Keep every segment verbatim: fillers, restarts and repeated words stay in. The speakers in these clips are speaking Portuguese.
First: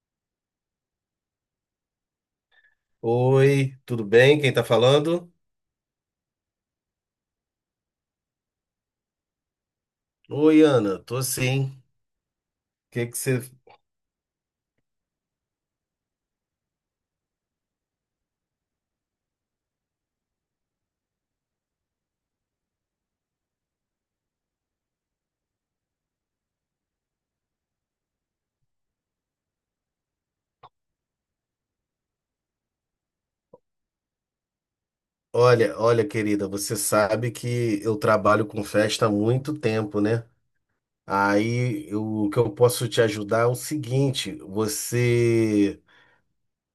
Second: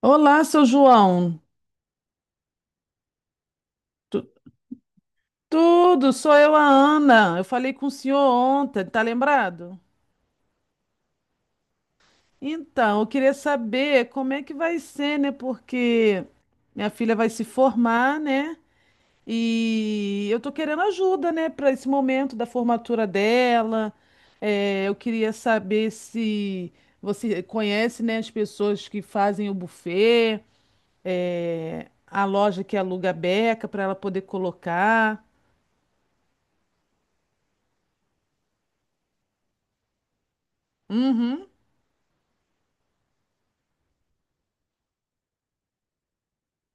Olá, seu João. Oi, tudo Tu- bem? Quem tá falando? tudo, sou eu, a Ana. Eu falei com o senhor ontem, tá lembrado? Oi, Ana, tô sim. Então, eu Que que queria você... saber como é que vai ser, né? Porque minha filha vai se formar, né? E eu tô querendo ajuda, né, para esse momento da formatura dela. É, eu queria saber se você conhece, né, as pessoas que fazem o buffet, é, a loja que aluga a beca para ela poder colocar. Olha, olha, querida, você sabe que eu trabalho com festa há muito tempo, né? Uhum. Aí eu- o que eu posso te ajudar é o seguinte: você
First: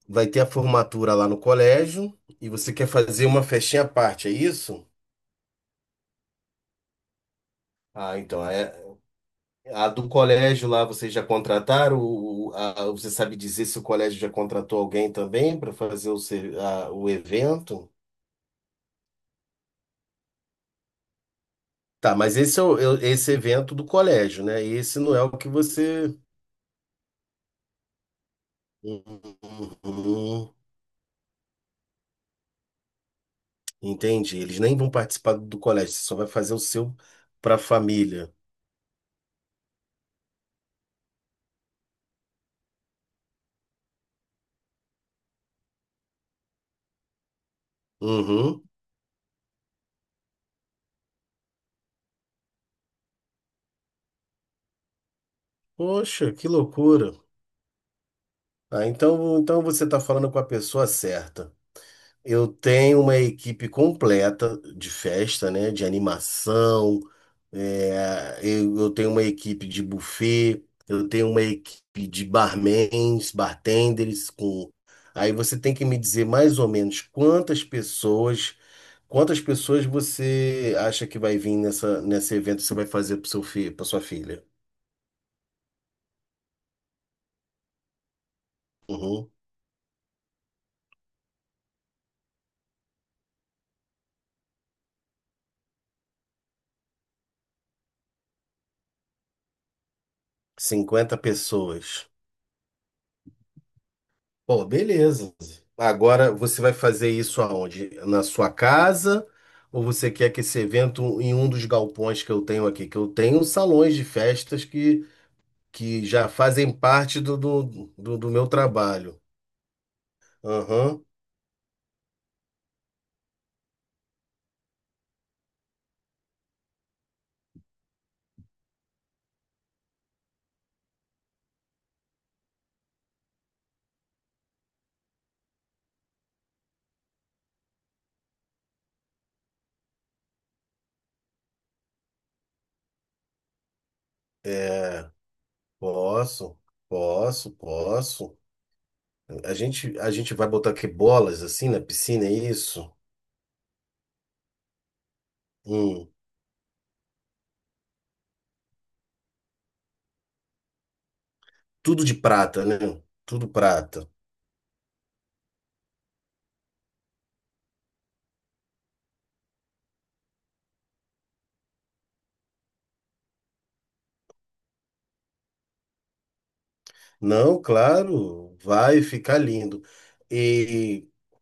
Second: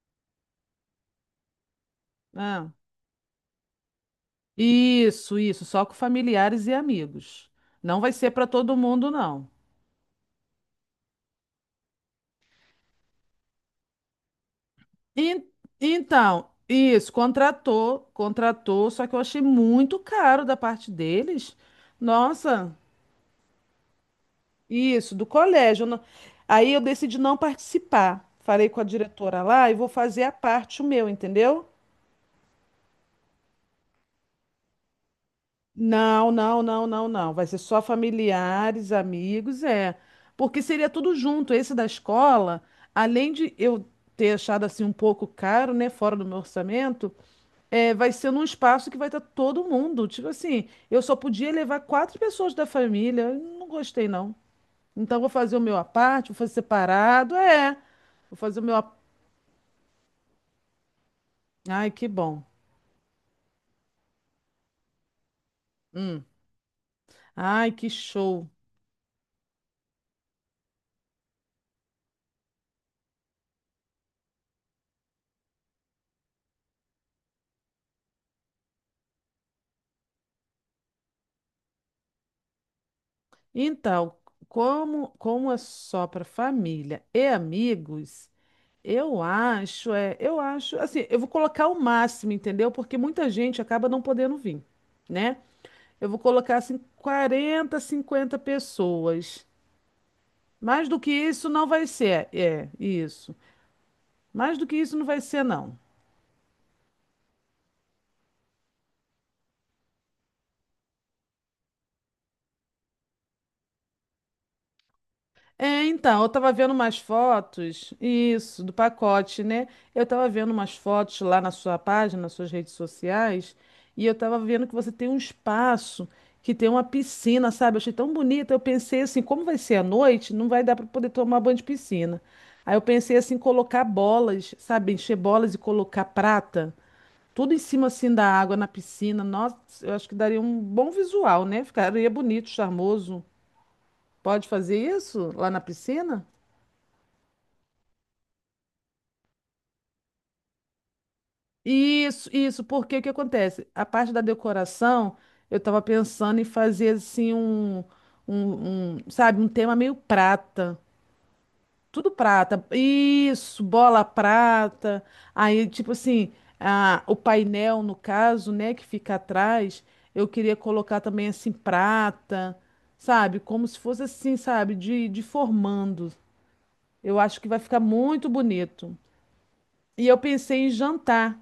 vai ter a formatura lá no colégio e Ah, você quer fazer uma festinha à parte, é isso? isso, isso, só com familiares e amigos. Não vai Ah, ser então, para é... todo mundo, não. A do colégio lá, vocês já contrataram? O- o- a- você sabe dizer se o colégio já contratou alguém En- também para fazer o, então, ser- a- o isso, evento? contratou, contratou, só que eu achei muito caro da parte deles. Tá, mas esse é Nossa, o- eu- esse evento do colégio, né? E esse isso, não é do o que colégio. Eu não- você. Aí eu decidi não participar. Falei com a diretora lá e vou fazer a Uhum, parte o meu, entendeu? entendi. Eles nem vão participar do colégio, você só vai Não, fazer o não, não, seu não, não. Vai para ser a só família. familiares, amigos, é. Porque seria tudo junto. Esse da escola, além de eu ter achado assim um pouco caro, né, fora do meu orçamento, é, vai ser num Uhum. espaço que vai estar todo mundo. Tipo assim, eu só podia levar quatro pessoas da família. Eu não gostei, não. Então vou fazer o meu à parte, Poxa, vou que fazer loucura. separado, é. Vou fazer o meu. Ah, À- então, então você está falando com a pessoa certa. Ai, que bom. Eu tenho uma equipe completa de festa, né? De Hum. animação. Ai, que É, show. eu, eu tenho uma equipe de buffet. Eu tenho uma equipe de barmans, bartenders. Com... Aí você tem que me dizer mais ou menos quantas pessoas, quantas pessoas você acha que vai vir nessa, nesse evento que você vai fazer para seu filho, para sua Então, filha? como, como é só para família e amigos, eu Uhum. acho, é, eu acho, assim, eu vou colocar o máximo, entendeu? Porque muita gente acaba não podendo vir, né? Eu vou colocar assim quarenta, cinquenta pessoas. Mais do que cinquenta isso não vai pessoas. ser, é, isso. Mais Bom, do que isso não vai beleza. ser, não. Agora você vai fazer isso aonde? Na sua casa? Ou você quer que esse evento em um dos galpões que eu tenho aqui? Que eu tenho salões de festas que, É, que então, já eu tava vendo fazem umas parte do, do, fotos, do, do meu isso, do trabalho. pacote, né? Eu tava vendo umas Aham. fotos lá na sua página, nas suas redes sociais, e eu tava vendo que você tem um espaço que tem uma piscina, sabe? Eu achei tão bonita. Eu pensei assim, como vai ser à noite, não vai dar para poder tomar banho de piscina. Aí eu pensei assim, colocar bolas, sabe? Encher bolas e colocar prata, tudo em cima assim da água na piscina. Nossa, eu acho que daria um bom visual, né? Ficaria bonito, charmoso. Pode fazer É, isso lá na piscina? posso, posso, posso. A gente, a gente vai botar aqui bolas assim na piscina, Isso, é isso, isso? porque o que acontece? A parte da decoração, eu estava Hum. pensando em fazer assim um, um, um, sabe, um tema meio prata. Tudo Tudo de prata. prata, né? Tudo Isso, bola prata. prata. Aí, tipo assim, a, o painel, no caso, né, que fica atrás, eu queria colocar também assim prata, sabe? Como se fosse assim, sabe, de, de formando. Eu acho que vai Não, ficar muito claro, bonito. vai ficar lindo. E eu pensei em E jantar.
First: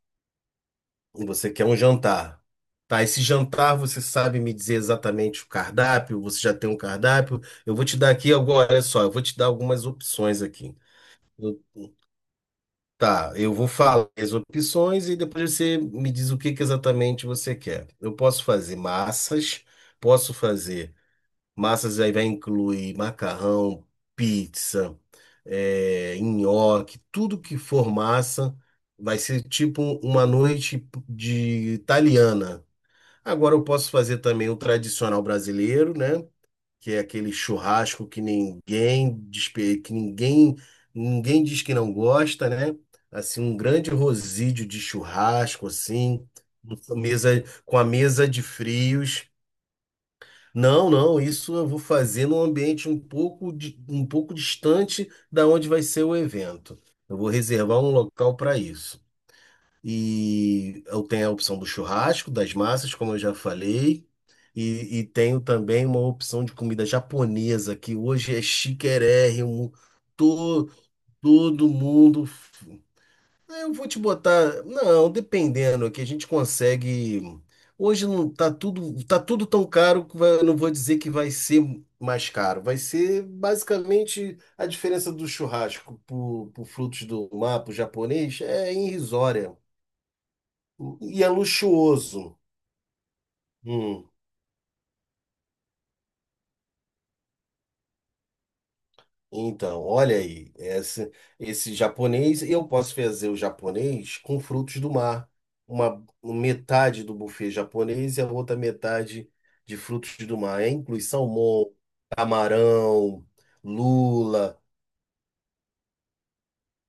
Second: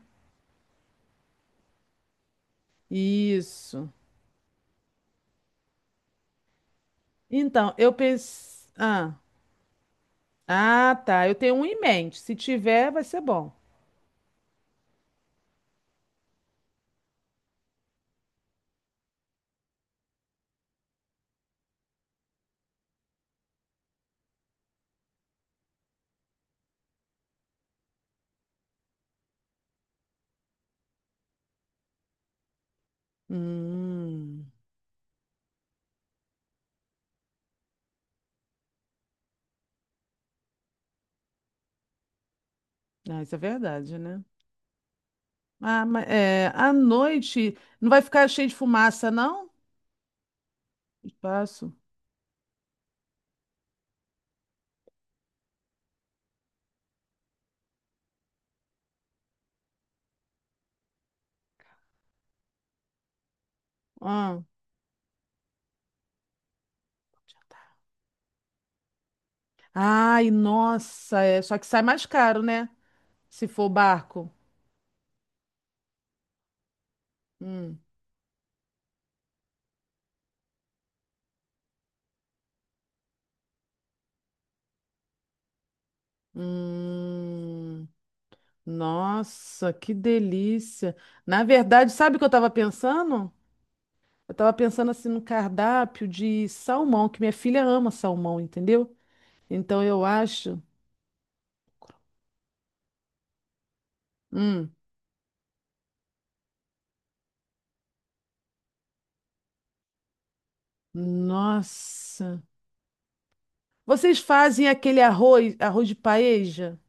você quer um jantar. Tá, esse jantar Isso. você sabe me dizer exatamente o cardápio? Você já tem um cardápio? Então, Eu vou eu te dar aqui pensei. agora, olha só, eu Ah, vou te dar algumas opções aqui. ah, tá. Eu tenho Eu- um em mente. Se tiver, vai ser tá, bom. eu vou falar as opções e depois você me diz o que que exatamente você quer. Eu posso fazer massas, posso fazer massas aí vai incluir macarrão, pizza, é, nhoque, tudo que for massa vai ser tipo uma noite de italiana. Agora eu posso fazer também Hum. o tradicional brasileiro, né? Que é aquele churrasco que ninguém, despe- que ninguém, ninguém diz que não gosta, né? Ah, isso é Assim, um grande verdade, né? rosídio de churrasco, Ah, mas assim, é, à com mesa, noite com a não vai ficar mesa de cheio de fumaça, frios. não? Não, não, isso eu Espaço. vou fazer num ambiente um pouco, di- um pouco distante da onde vai ser o evento. Eu vou reservar um local para isso. E eu tenho a opção do churrasco, das massas, como eu já falei. Ah. E, e tenho também uma opção de comida japonesa, que hoje é chiquérrimo. Ai, Todo, nossa, é. Só que todo sai mais mundo. caro, né? Se Ah, for eu vou te barco. botar. Não, dependendo, é que a gente consegue. Hum. Hoje não tá tudo, tá tudo tão caro que vai- eu não vou dizer que vai ser mais caro. Vai ser basicamente a diferença do churrasco pro, pro frutos do mar, pro Hum. japonês, é irrisória. Nossa, que delícia. E é Na verdade, sabe o luxuoso. que eu estava pensando? Hum. Eu tava pensando assim no cardápio de salmão, que minha filha ama salmão, entendeu? Então Então, eu olha aí, acho. esse, esse japonês, eu posso fazer o japonês com Hum, frutos do mar. Uma um, metade do buffet japonês e a outra metade de frutos do mar. É, inclui salmão, nossa. camarão, Vocês lula, fazem aquele arroz, arroz de paeja?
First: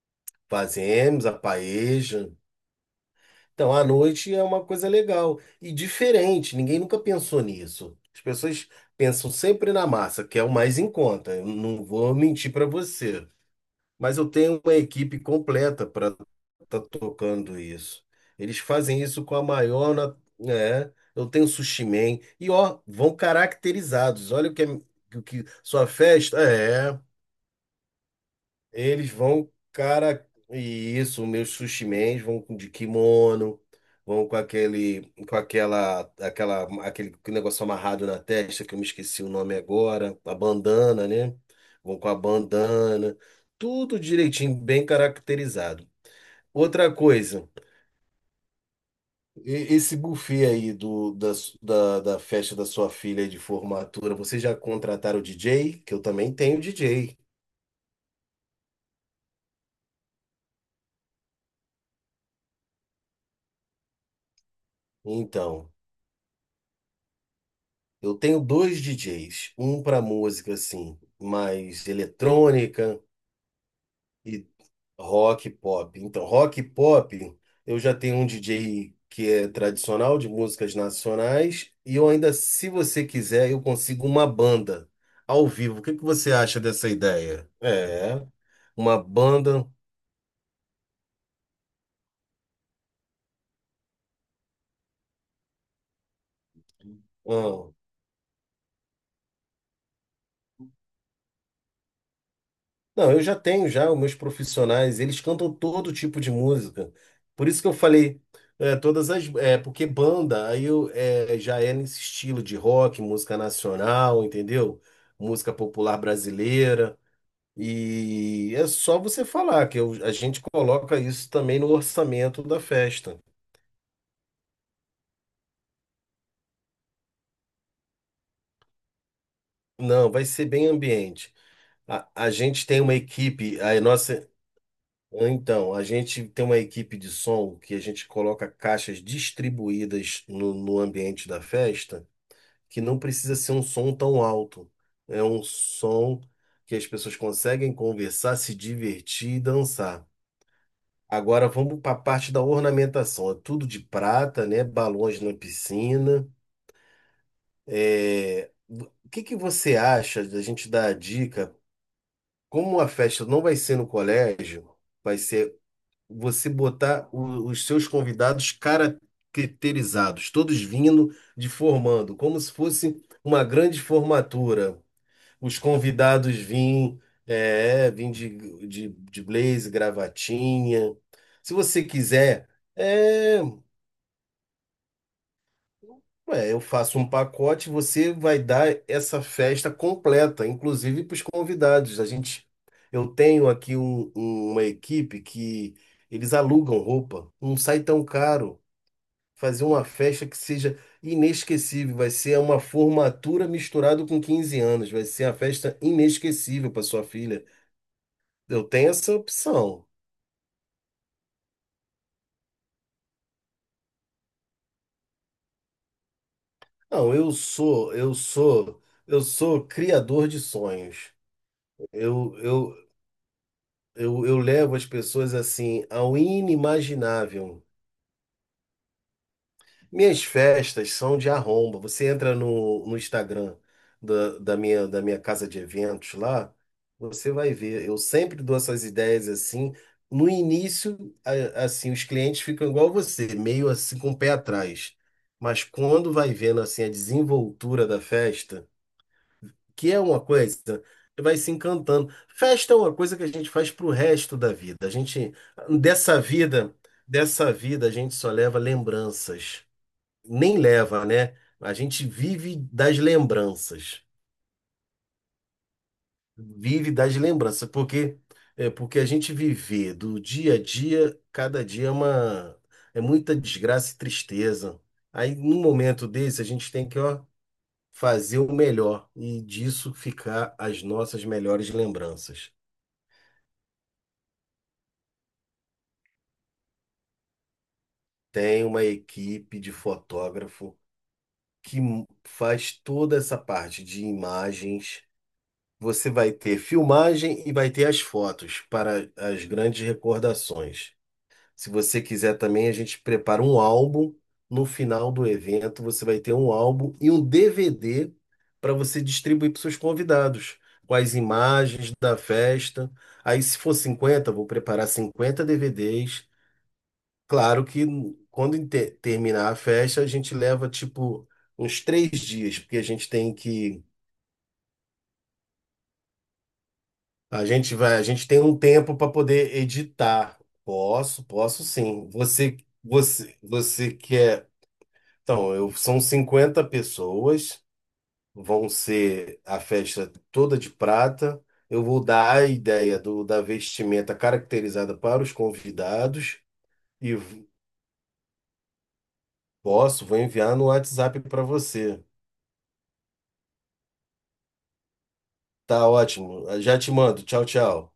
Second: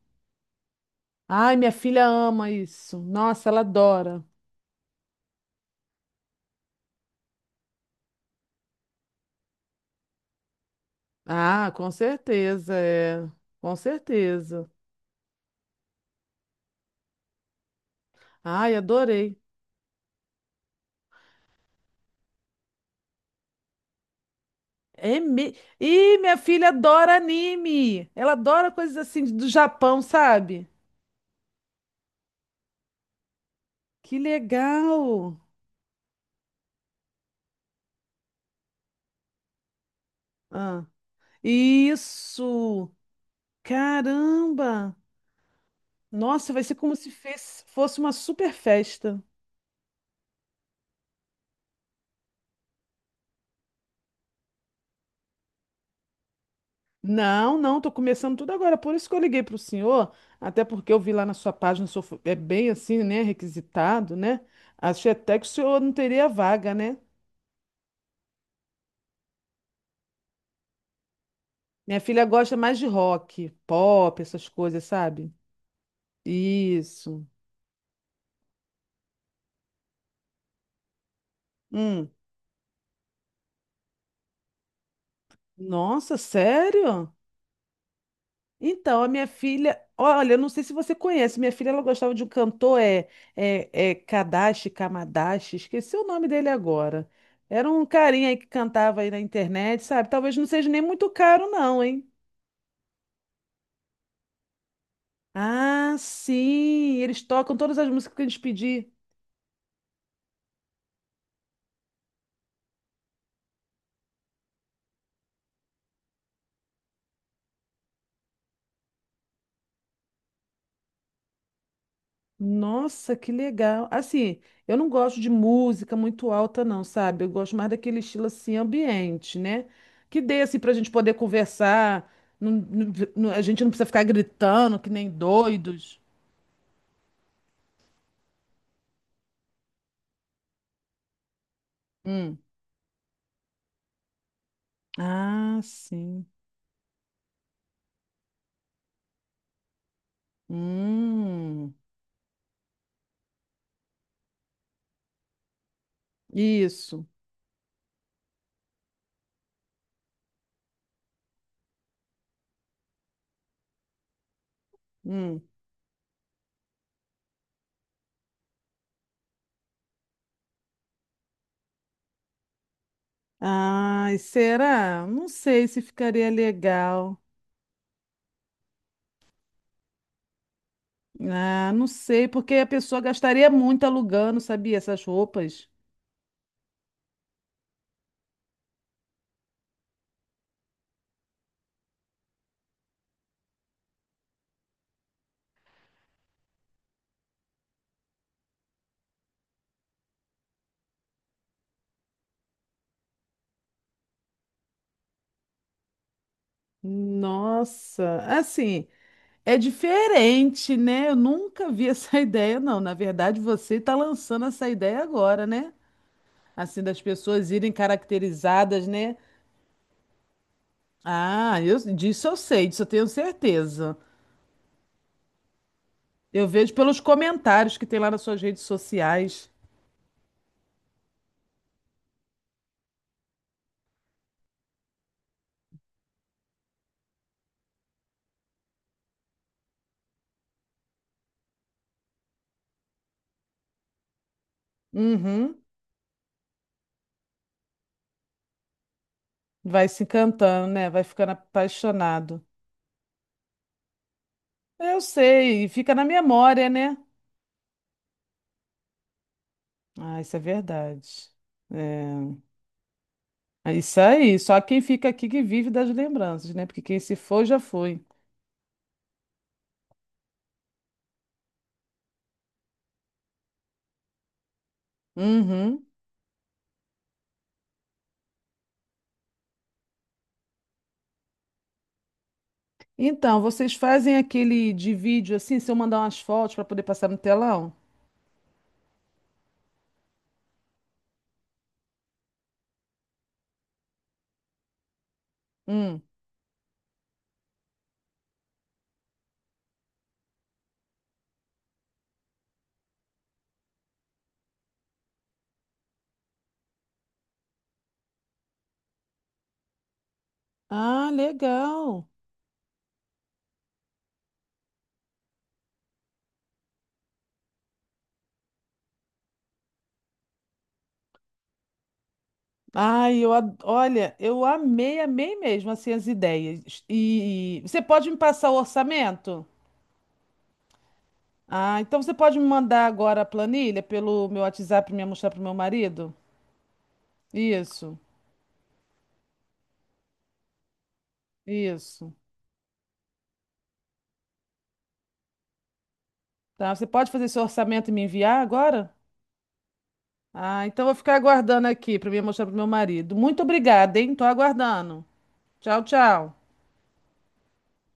fazemos a Ai, minha filha paeja. ama isso. Nossa, ela Então, à adora. noite é uma coisa legal e diferente, ninguém nunca pensou nisso. As pessoas pensam sempre na massa, que é o mais em conta. Eu Ah, não com vou mentir para certeza, você. é. Com Mas eu tenho certeza. uma equipe completa para estar tocando isso. Eles Ai, fazem isso com adorei. a maior, na- é, eu tenho sushi man e ó, vão caracterizados. Olha o que é, É o que me... sua Ih, minha festa filha é. adora anime. Ela adora coisas Eles assim do vão, Japão, cara, sabe? e isso, meus sushi men vão com de kimono, Que vão com aquele, com legal. aquela, aquela, aquele negócio amarrado na testa, que eu me esqueci o nome agora, a Ah, bandana, né? Vão com a isso. bandana, tudo direitinho, bem Caramba! caracterizado. Nossa, vai ser Outra como se coisa, fez- fosse uma super festa. e- esse buffet aí do, da, su- da, da festa da sua filha aí de formatura, vocês já contrataram o D J? Que eu também tenho D J. Não, não, tô começando tudo agora. Por isso que eu liguei pro senhor, até porque eu vi lá na sua página, o senhor fo- é bem assim, né? Requisitado, né? Achei até que o Então. senhor não teria vaga, né? Eu tenho dois D Js, um para música assim, mais Minha filha gosta mais de eletrônica rock, pop, e essas coisas, sabe? rock e pop. Então, rock e Isso. pop, eu já tenho um D J que é tradicional de músicas nacionais e eu Hum. ainda, se você quiser, eu consigo uma banda ao vivo. O que que Nossa, você acha dessa sério? ideia? É, uma Então, a minha banda. filha, olha, eu não sei se você conhece, minha filha ela gostava de um cantor, é, é, é Kadashi, Kamadashi, esqueci o nome dele agora. Era um carinha aí que cantava aí na internet, sabe? Talvez não seja nem muito caro, não, hein? Não, eu já tenho já os meus profissionais, eles cantam todo Ah, tipo de música. sim, eles Por tocam isso que eu todas as músicas falei, que a gente é, pedir. todas as, é, porque banda, aí eu, é, já é nesse estilo de rock, música nacional, entendeu? Música popular brasileira. E é só você falar que eu- a gente coloca isso também no orçamento da Nossa, festa. que legal. Assim, eu não gosto de música muito alta, não, sabe? Eu gosto mais daquele estilo assim, ambiente, né? Não, Que vai dê ser assim bem pra gente poder ambiente. A, conversar. a não- gente tem não- uma não- a equipe, gente não a precisa ficar nossa. gritando que nem Então, a doidos. gente tem uma equipe de som que a gente coloca caixas distribuídas no, no ambiente da festa, Hum. que não precisa ser um som tão alto. É um Ah, som sim. que as pessoas conseguem conversar, se divertir e dançar. Agora Hum. vamos para a parte da ornamentação. É tudo de prata, né? Balões na piscina. Isso. É, o que que você acha da gente dar a dica? Como a festa não vai ser no colégio, vai Hum. ser você botar o- os seus convidados caracterizados, todos vindo de formando, como se fosse uma grande Ai, formatura. será? Não Os sei se ficaria convidados vêm, legal. é, vêm de, de, de blazer, gravatinha. Se Ah, você não sei, quiser, porque a pessoa é. gastaria muito alugando, sabia? Essas roupas. Ué, eu faço um pacote, você vai dar essa festa completa, inclusive para os convidados. A gente, eu tenho aqui um- um- uma equipe que eles alugam roupa, não sai tão caro. Fazer uma festa que seja inesquecível, vai ser uma formatura misturado com quinze anos, vai ser uma festa inesquecível para sua filha. Nossa, Eu assim, tenho essa é opção. diferente, né? Eu nunca vi essa ideia, não. Na verdade, você está lançando essa ideia agora, né? Assim, das Não, eu pessoas irem sou, eu sou, caracterizadas, né? eu sou criador de sonhos. Ah, eu, disso Eu, eu sei, disso eu eu, tenho certeza. Eu, eu levo as pessoas assim ao Eu vejo pelos inimaginável. comentários que tem lá nas suas redes sociais. Minhas festas são de arromba. Você entra no, no Instagram da, da minha, da minha casa de eventos lá, você vai ver. Eu sempre dou essas ideias assim. No início, a- assim, os clientes ficam igual você, meio assim com o pé atrás. Uhum. Mas quando vai vendo assim a desenvoltura da festa, Vai que é se uma coisa, encantando, né? Vai que ficando vai se encantando. apaixonado. Festa é uma coisa que a gente faz pro resto da vida. A Eu gente, sei, e fica na dessa memória, vida, né? dessa vida, a gente só leva lembranças. Ah, isso é Nem leva, verdade. né? A gente É. vive das É isso lembranças. aí. Só quem fica aqui que vive das lembranças, né? Porque Vive quem se das foi, já lembranças, foi. porque é porque a gente viver do dia a dia, cada dia é uma é muita desgraça e tristeza. Aí, num Uhum. momento desse, a gente tem que, ó, fazer o melhor e disso ficar as nossas melhores lembranças. Então, vocês fazem aquele de vídeo assim, se eu mandar umas fotos para poder passar no telão? Tem uma equipe de fotógrafo que m- faz toda essa parte de imagens. Hum. Você vai ter filmagem e vai ter as fotos para as grandes recordações. Se você quiser também, a gente prepara um álbum. No final do evento, você vai ter um álbum e um D V D para você distribuir para os seus convidados, com Ah, as imagens legal. da festa. Aí, se for cinquenta vou preparar cinquenta D V Ds. Claro que quando inte- terminar a festa, a gente leva tipo uns três dias, porque a gente Ai, eu, tem ad- que. olha, eu amei, amei mesmo assim as ideias. A E e gente você vai, a pode me gente tem passar o um tempo para orçamento? poder editar. Posso, posso Ah, então sim. você pode me Você, mandar agora a você, planilha você pelo meu quer. WhatsApp e me mostrar para meu Então, eu, são marido? cinquenta pessoas, Isso, vão ser a festa toda de prata. Eu vou isso. dar a ideia do, da vestimenta caracterizada para os convidados Tá, você pode e fazer seu v- orçamento e me enviar agora? posso, vou enviar Ah, no então vou ficar WhatsApp para aguardando aqui você. para mim mostrar pro meu marido. Muito obrigada, hein? Tô aguardando. Tchau, Tá tchau. ótimo. Já te mando. Tchau, tchau.